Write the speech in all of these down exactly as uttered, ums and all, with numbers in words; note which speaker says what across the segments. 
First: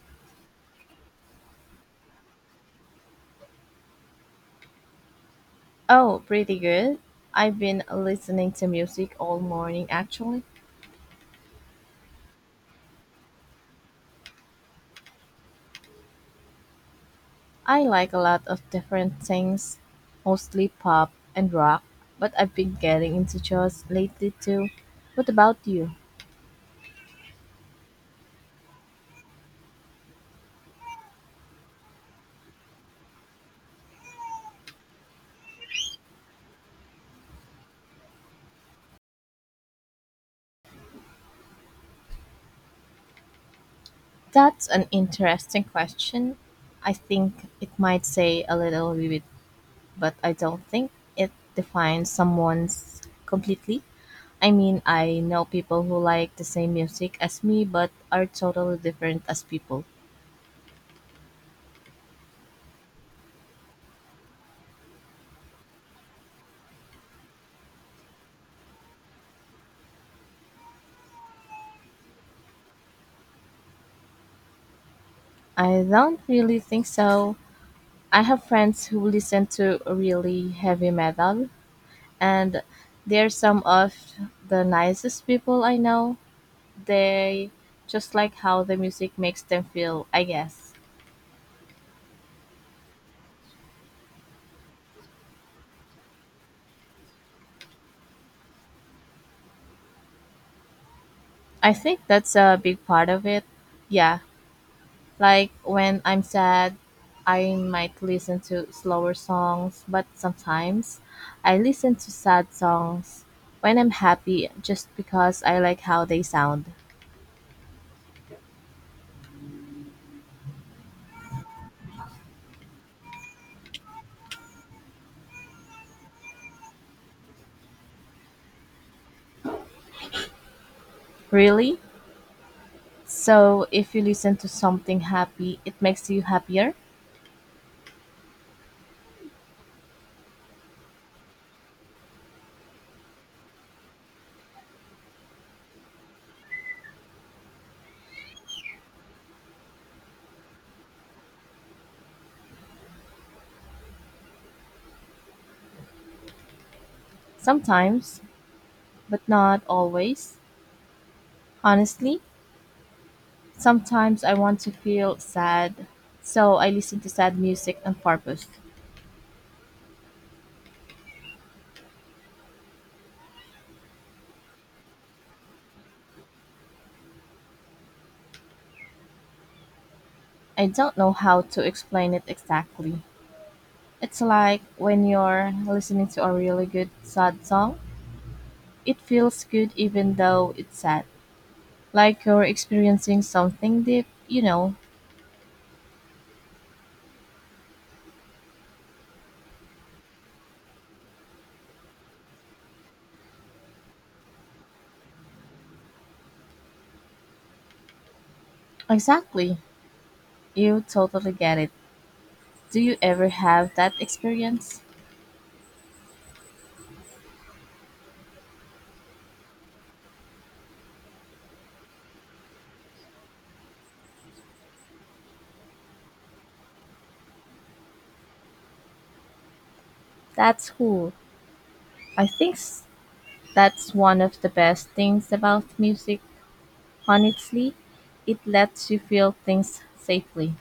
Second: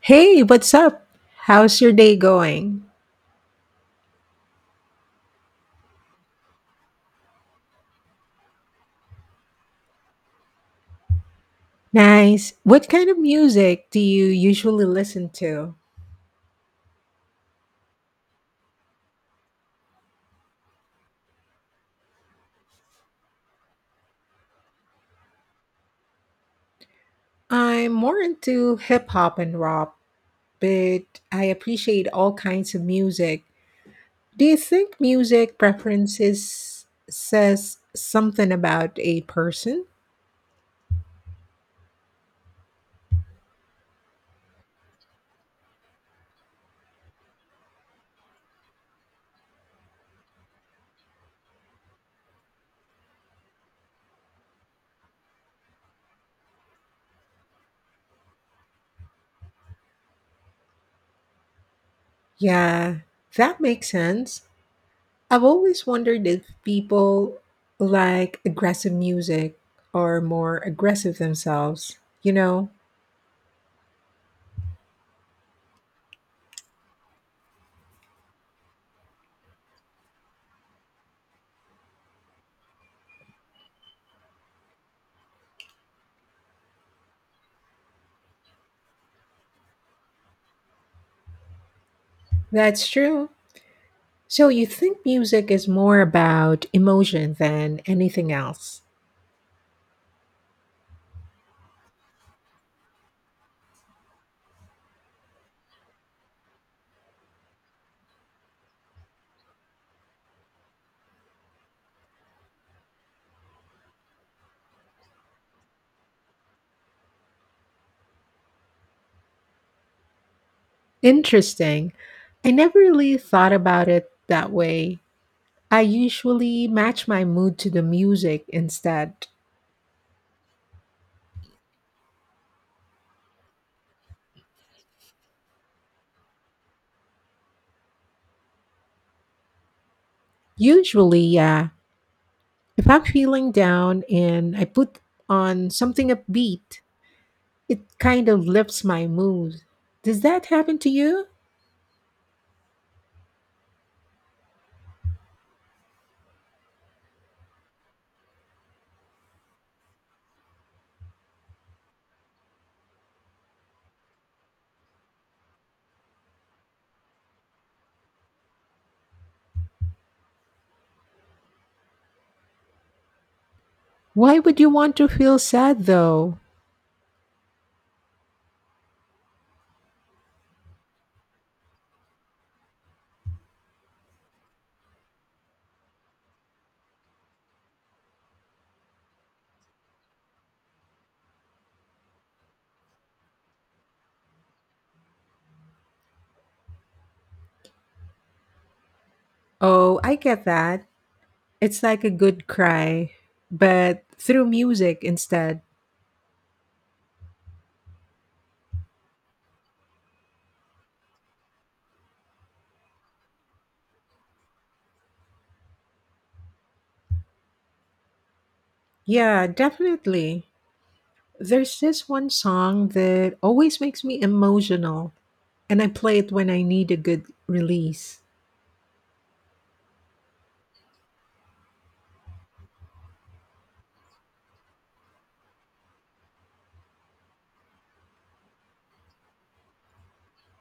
Speaker 1: Hey, what's up? How's your day going?
Speaker 2: Oh, pretty good. I've been listening to music all morning actually.
Speaker 1: Nice. What kind of music do you usually listen to?
Speaker 2: I like a lot of different things, mostly pop and rock, but I've been getting into jazz lately too. What about you?
Speaker 1: I'm more into hip hop and rap, but I appreciate all kinds of music. Do you think music preferences says something about a person?
Speaker 2: That's an interesting question. I think it might say a little bit, but I don't think it defines someone's completely. I mean, I know people who like the same music as me but are totally different as people.
Speaker 1: Yeah, that makes sense. I've always wondered if people like aggressive music or more aggressive themselves. You know,
Speaker 2: I don't really think so. I have friends who listen to really heavy metal, and they're some of the nicest people I know. They just like how the music makes them feel, I guess.
Speaker 1: that's true. So you think music is more about emotion than anything else?
Speaker 2: I think that's a big part of it. Yeah, like when I'm sad, I might listen to slower songs, but sometimes I listen to sad songs when I'm happy just because I like how they sound.
Speaker 1: Interesting. I never really thought about it that way. I usually match my mood to the music instead.
Speaker 2: Really? So, if you listen to something happy, it makes you happier?
Speaker 1: Usually, yeah. If I'm feeling down and I put on something upbeat, it kind of lifts my mood. Does that happen to you?
Speaker 2: Sometimes, but not always. Honestly, sometimes I want to feel sad, so I listen to sad music on purpose.
Speaker 1: Why would you want to feel sad though?
Speaker 2: I don't know how to explain it exactly. It's like when you're listening to a really good sad song, it feels good even though it's sad. Like you're experiencing something deep, you know.
Speaker 1: Oh, I get that. It's like a good cry, but through music instead.
Speaker 2: Exactly. You totally get it. Do you ever have that experience?
Speaker 1: Yeah, definitely. There's this one song that always makes me emotional, and I play it when I need a good release.
Speaker 2: That's cool. I think s- that's one of the best things about music, honestly. It lets you feel things safely.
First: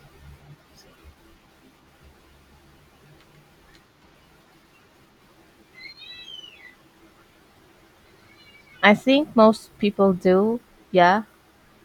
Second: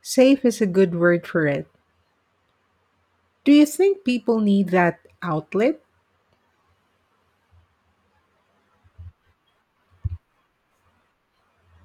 Speaker 1: Safe is a good word for it. Do you think people need that outlet?
Speaker 2: I think most people do, yeah.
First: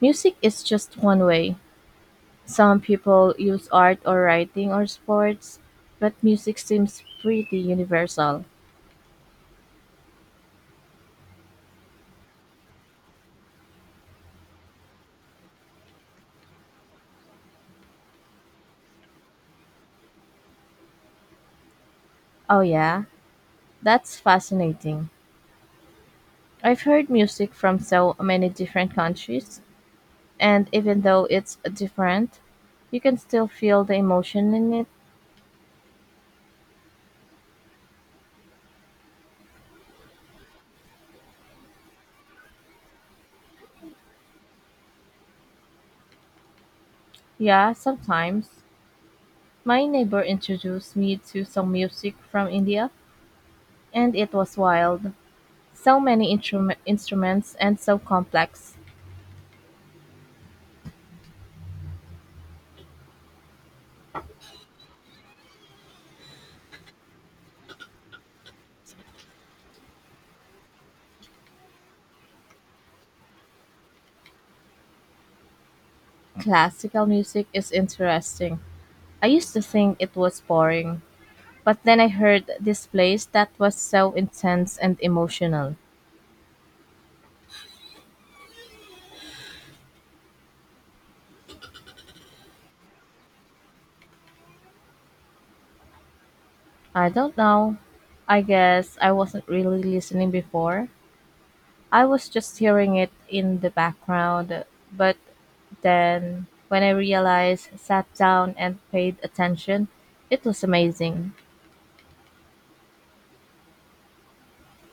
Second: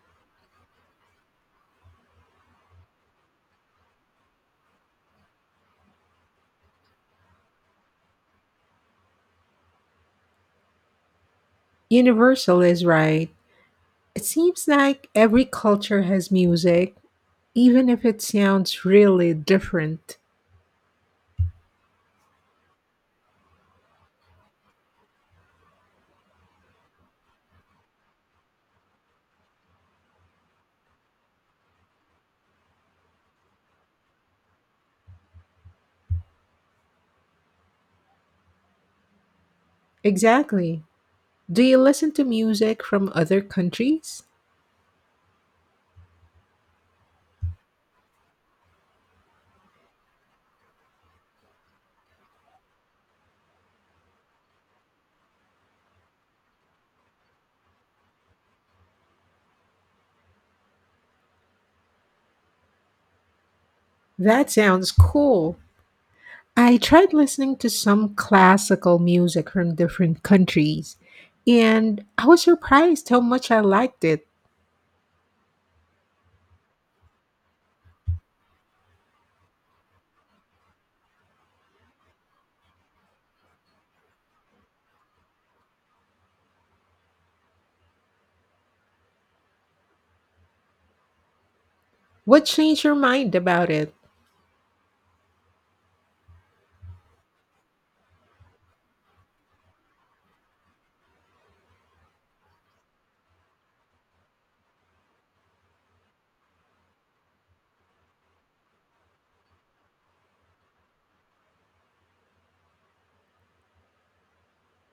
Speaker 2: Music is just one way. Some people use art or writing or sports, but music seems pretty universal.
Speaker 1: Universal is right. It seems like every culture has music, even if it sounds really different.
Speaker 2: Oh, yeah, that's fascinating. I've heard music from so many different countries, and even though it's different, you can still feel the emotion in it.
Speaker 1: Exactly. Do you listen to music from other countries?
Speaker 2: Yeah, sometimes. My neighbor introduced me to some music from India, and it was wild. So many intrum- instruments and so complex.
Speaker 1: That sounds cool. I tried listening to some classical music from different countries, and I was surprised how much I liked it.
Speaker 2: Classical music is interesting. I used to think it was boring, but then I heard this place that was so intense and emotional.
Speaker 1: What changed your mind about it?
Speaker 2: I don't know. I guess I wasn't really listening before. I was just hearing it in the background, but then, when I realized, sat down and paid attention, it was amazing.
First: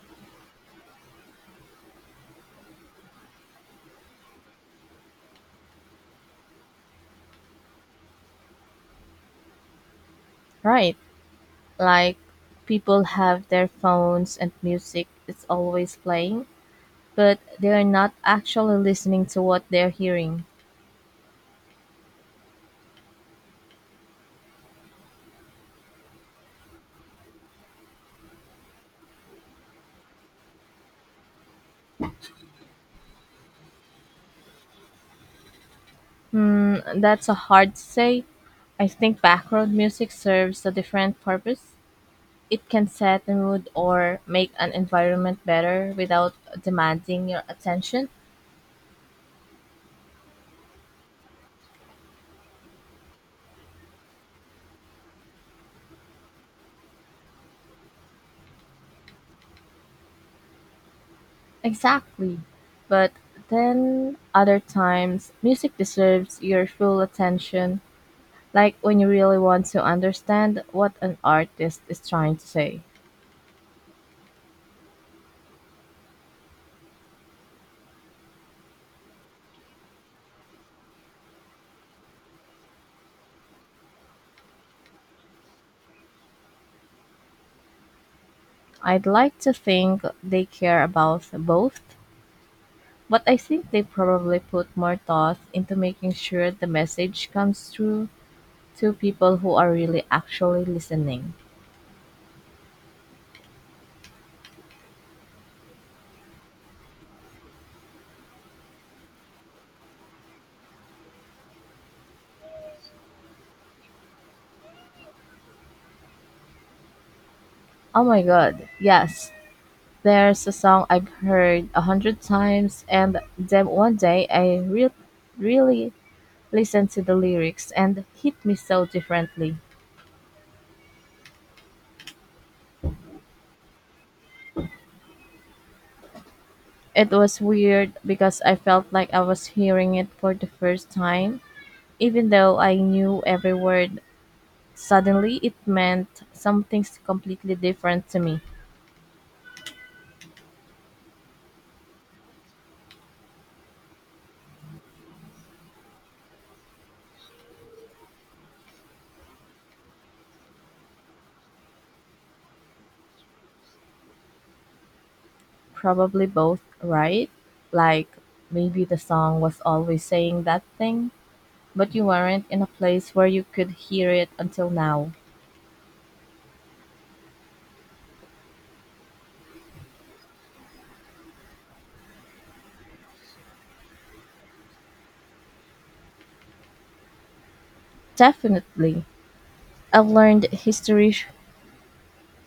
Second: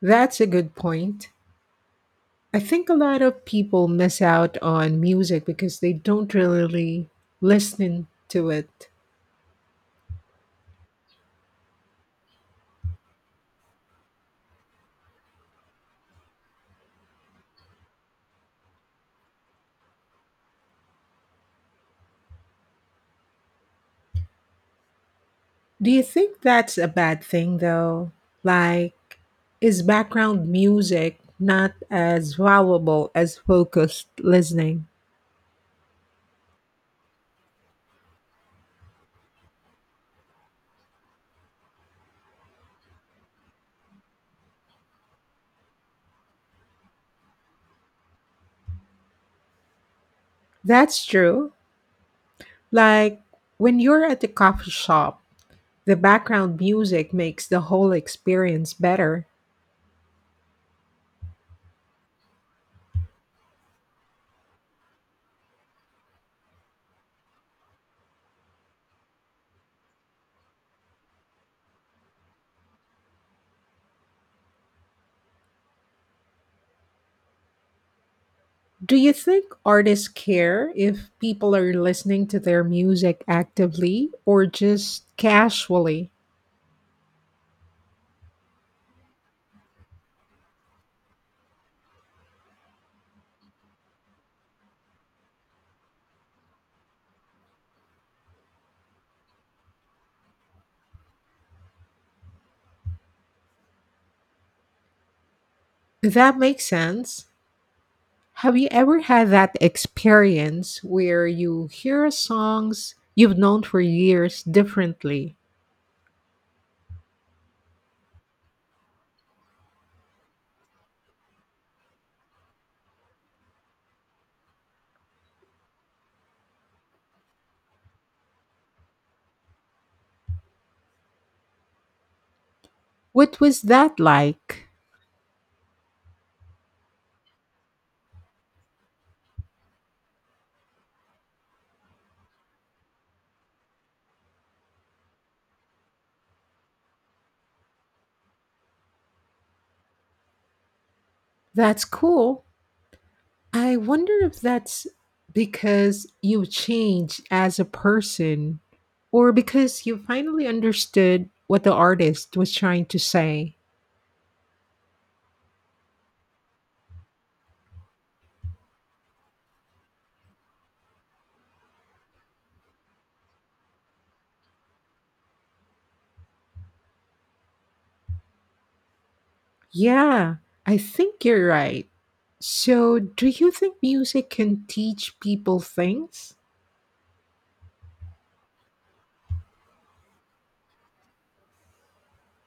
Speaker 1: That's a good point. I think a lot of people miss out on music because they don't really listen to it.
Speaker 2: Right? Like, people have their phones and music is always playing, but they're not actually listening to what they're hearing.
Speaker 1: Do you think that's a bad thing though? Like, is background music not as valuable as focused listening?
Speaker 2: Hmm, that's a hard to say. I think background music serves a different purpose. It can set the mood or make an environment better without demanding your attention.
Speaker 1: That's true. Like, when you're at the coffee shop, the background music makes the whole experience better.
Speaker 2: Exactly. But then other times, music deserves your full attention, like when you really want to understand what an artist is trying to say.
Speaker 1: Do you think artists care if people are listening to their music actively or just casually?
Speaker 2: I'd like to think they care about both, but I think they probably put more thought into making sure the message comes through to people who are really actually listening.
Speaker 1: That makes sense. Have you ever had that experience where you hear songs you've known for years differently?
Speaker 2: Oh my god, yes, there's a song I've heard a hundred times, and then one day I re- really listened to the lyrics and hit me so differently.
Speaker 1: What was that like?
Speaker 2: It was weird because I felt like I was hearing it for the first time. Even though I knew every word, suddenly it meant something completely different to me.
Speaker 1: That's cool. I wonder if that's because you've changed as a person or because you finally understood what the artist was trying to say.
Speaker 2: Probably both, right? Like maybe the song was always saying that thing, but you weren't in a place where you could hear it until now.
Speaker 1: Yeah, I think you're right. So, do you think music can teach people things?
Speaker 2: Definitely. I've learned history sh-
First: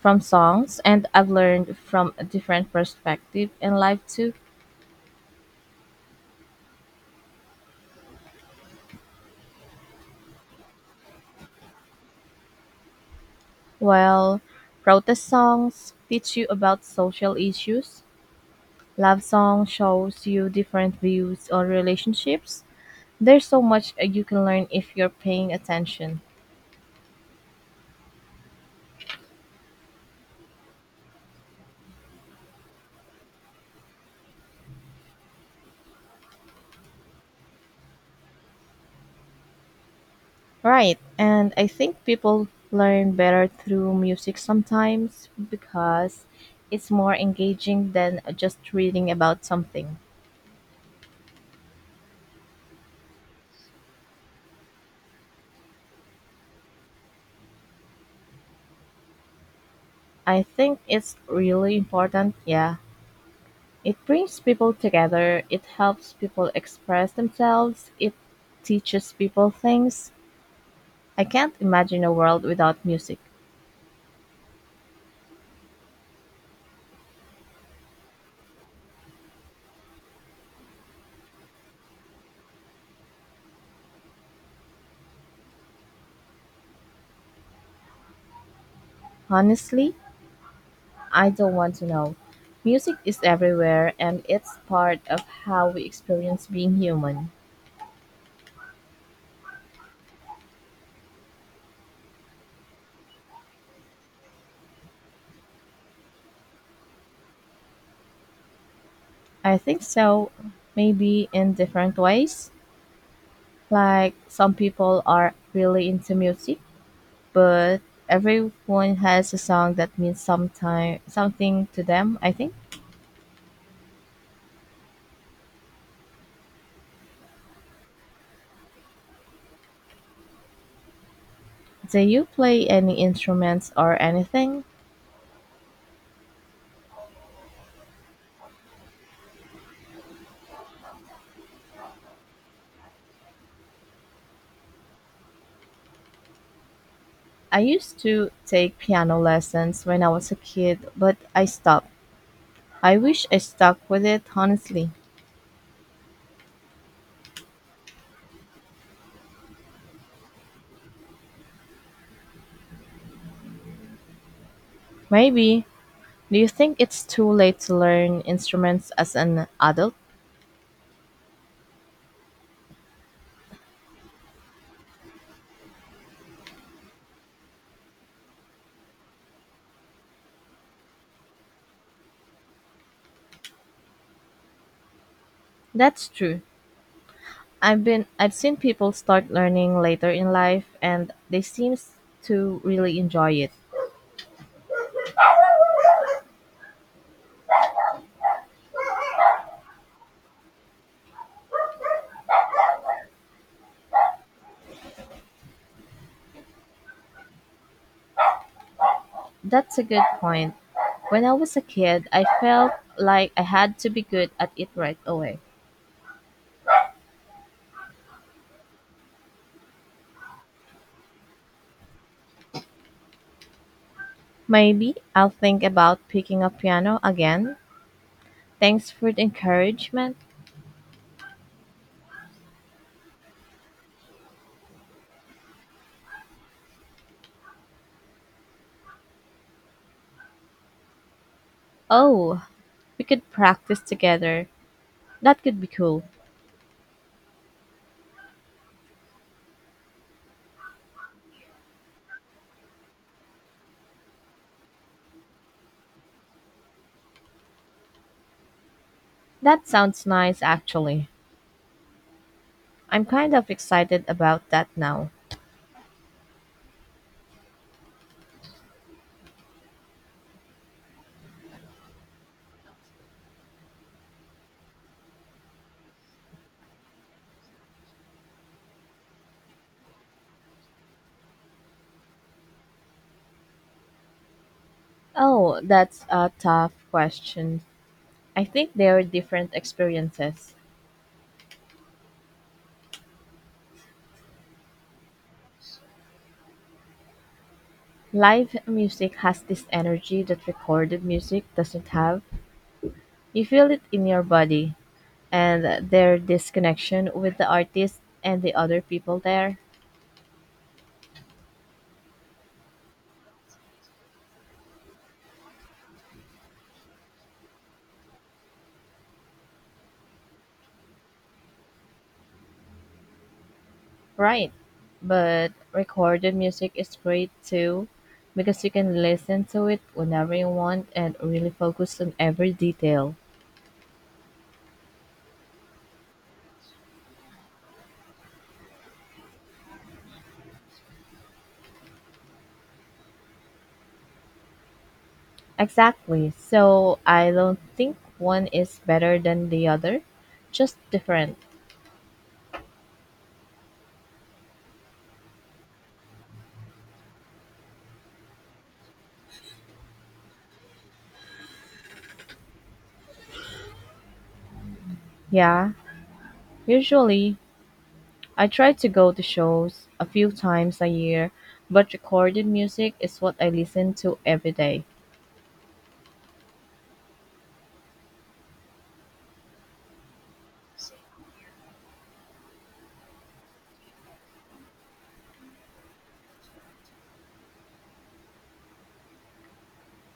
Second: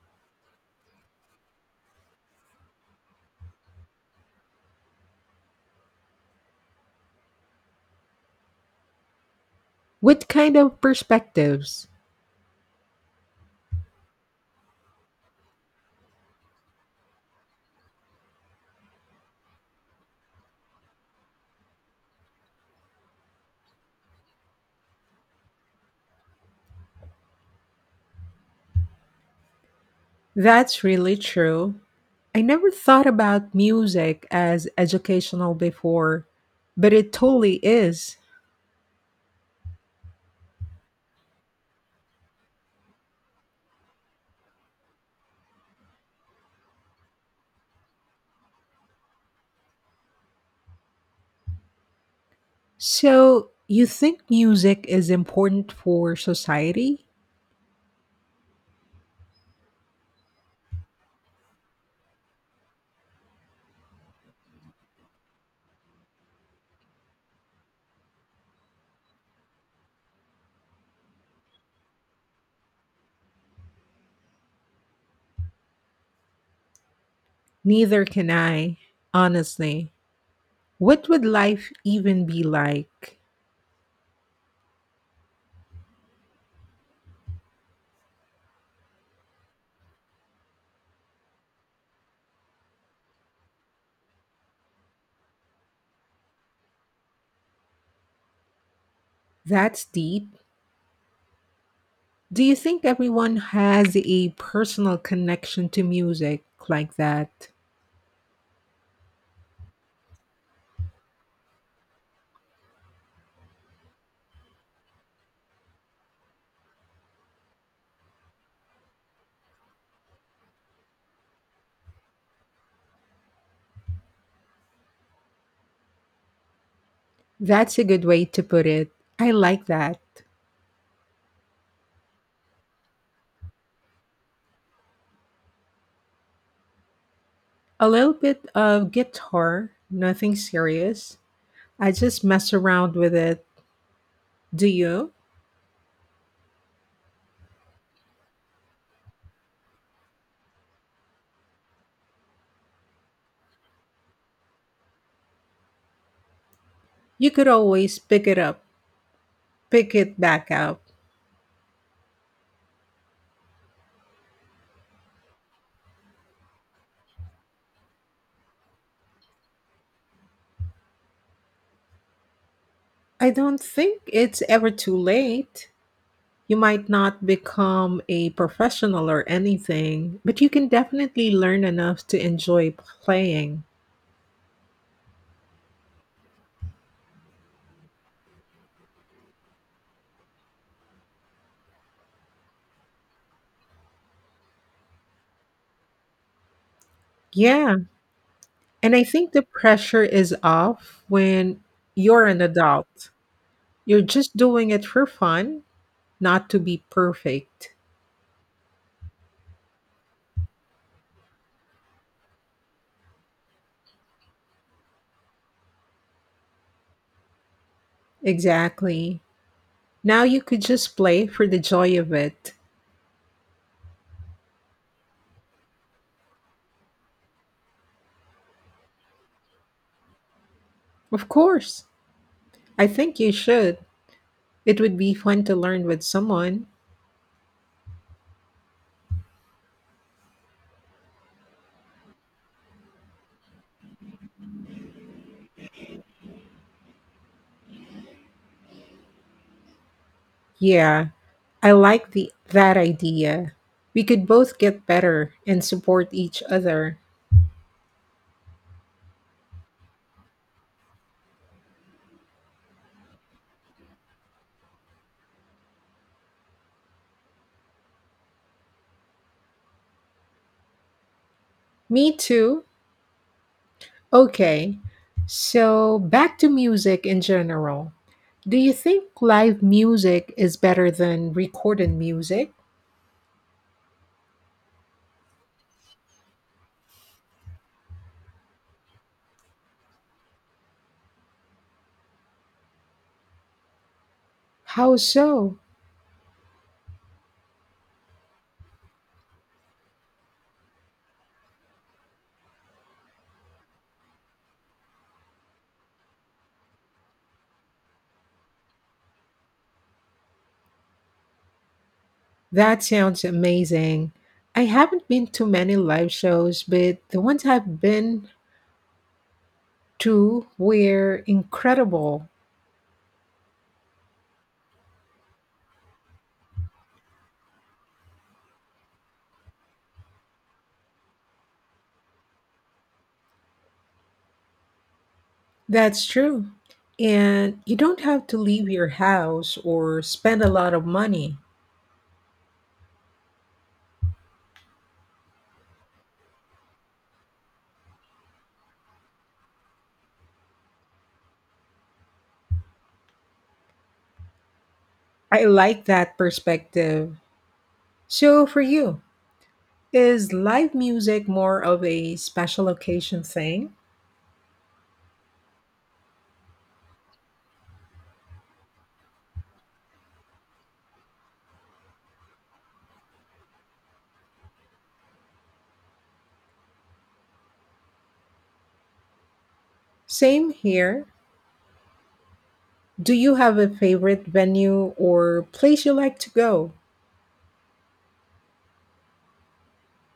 Speaker 2: from songs and I've learned from a different perspective in life too.
Speaker 1: What kind of perspectives?
Speaker 2: While protest songs teach you about social issues, love song shows you different views on relationships. There's so much uh, you can learn if you're paying attention.
Speaker 1: That's really true. I never thought about music as educational before, but it totally is.
Speaker 2: Right. And I think people learn better through music sometimes because it's more engaging than just reading about something.
Speaker 1: So, you think music is important for society?
Speaker 2: I think it's really important, yeah. It brings people together, it helps people express themselves, it teaches people things. I can't imagine a world without music.
Speaker 1: Neither can I, honestly. What would life even be like?
Speaker 2: Honestly, I don't want to know. Music is everywhere and it's part of how we experience being human.
Speaker 1: That's deep. Do you think everyone has a personal connection to music like that?
Speaker 2: I think so, maybe in different ways. Like some people are really into music but everyone has a song that means sometime something to them, I think.
Speaker 1: That's a good way to put it. I like that.
Speaker 2: Do you play any instruments or anything?
Speaker 1: A little bit of guitar, nothing serious. I just mess around with it. Do you?
Speaker 2: I used to take piano lessons when I was a kid, but I stopped. I wish I stuck with it, honestly.
Speaker 1: You could always pick it up, pick it back up.
Speaker 2: Maybe. Do you think it's too late to learn instruments as an adult?
Speaker 1: I don't think it's ever too late. You might not become a professional or anything, but you can definitely learn enough to enjoy playing.
Speaker 2: That's true. I've been I've seen people start learning later in life and they seem to really enjoy it.
Speaker 1: Yeah, and I think the pressure is off when you're an adult. You're just doing it for fun, not to be perfect.
Speaker 2: That's a good point. When I was a kid, I felt like I had to be good at it right away.
Speaker 1: Exactly. Now you could just play for the joy of it.
Speaker 2: Maybe I'll think about picking up piano again. Thanks for the encouragement.
Speaker 1: Of course. I think you should. It would be fun to learn with someone.
Speaker 2: Oh, we could practice together. That could be cool.
Speaker 1: Yeah, I like the that idea. We could both get better and support each other.
Speaker 2: That sounds nice, actually. I'm kind of excited about that now.
Speaker 1: Me too. Okay, so back to music in general. Do you think live music is better than recorded music?
Speaker 2: Oh, that's a tough question. I think they are different experiences.
Speaker 1: How so?
Speaker 2: Live music has this energy that recorded music doesn't have. You feel it in your body, and their disconnection with the artist and the other people there.
Speaker 1: That sounds amazing. I haven't been to many live shows, but the ones I've been to were incredible.
Speaker 2: Right. But recorded music is great too because you can listen to it whenever you want and really focus on every detail.
Speaker 1: That's true. And you don't have to leave your house or spend a lot of money.
Speaker 2: Exactly. So I don't think one is better than the other, just different.
Speaker 1: I like that perspective. So, for you, is live music more of a special occasion thing?
Speaker 2: Yeah, usually I try to go to shows a few times a year, but recorded music is what I listen to every day.
Speaker 1: Same here. Do you have a favorite venue or place you like to go?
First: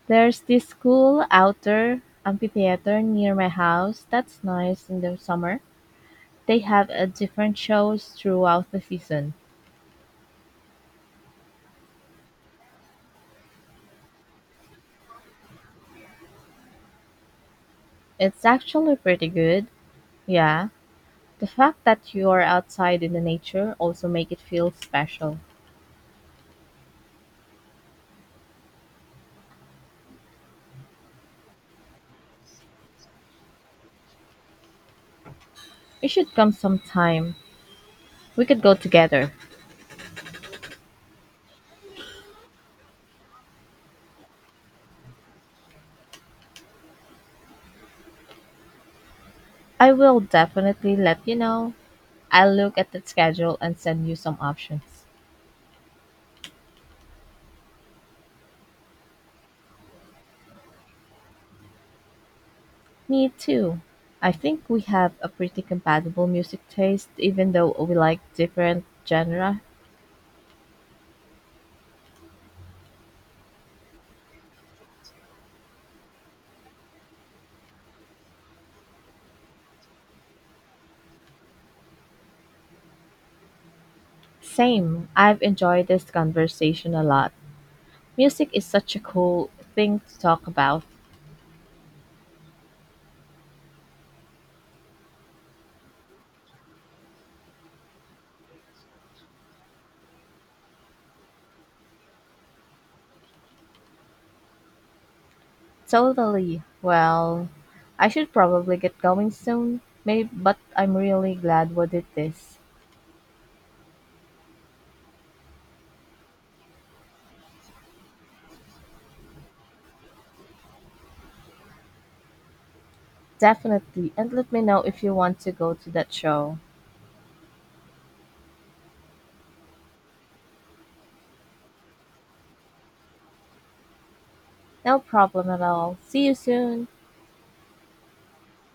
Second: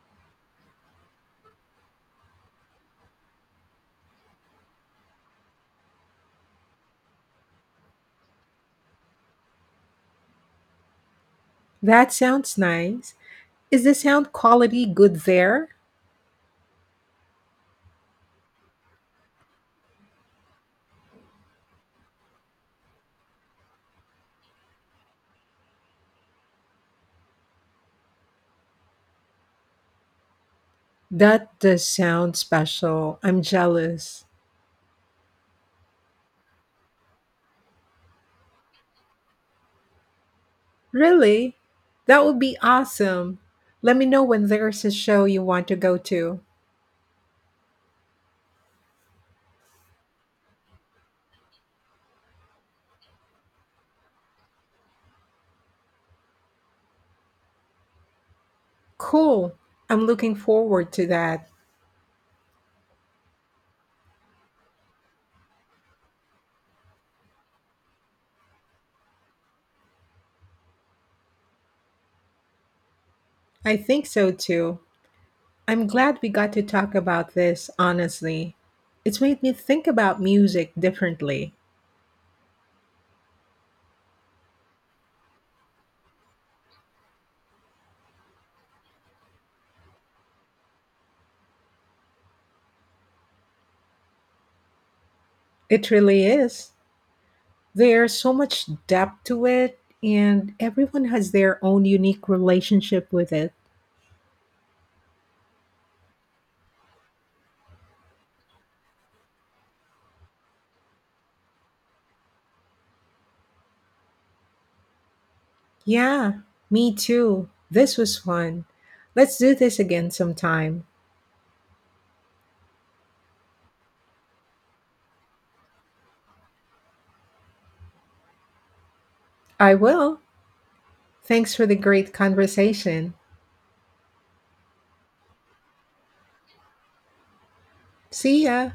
Speaker 2: There's this cool outdoor amphitheater near my house that's nice in the summer. They have a different shows throughout the season.
Speaker 1: That sounds nice. Is the sound quality good there?
Speaker 2: It's actually pretty good. Yeah. The fact that you're outside in the nature also make it feel special.
Speaker 1: That does sound special. I'm jealous.
Speaker 2: You should come sometime. We could go together.
Speaker 1: Really? That would be awesome. Let me know when there's a show you want to go to.
Speaker 2: I will definitely let you know. I'll look at the schedule and send you some options.
Speaker 1: Cool. I'm looking forward to that.
Speaker 2: Me too. I think we have a pretty compatible music taste, even though we like different genre.
Speaker 1: I think so too. I'm glad we got to talk about this honestly. It's made me think about music differently.
Speaker 2: Same. I've enjoyed this conversation a lot. Music is such a cool thing to talk about.
Speaker 1: It really is. There's so much depth to it, and everyone has their own unique relationship with it.
Speaker 2: Totally. Well, I should probably get going soon, maybe, but I'm really glad we did this.
Speaker 1: Yeah, me too. This was fun. Let's do this again sometime.
Speaker 2: Definitely. And let me know if you want to go to that show.
Speaker 1: I will. Thanks for the great conversation.
Speaker 2: No problem at all. See you soon.
Speaker 1: See ya.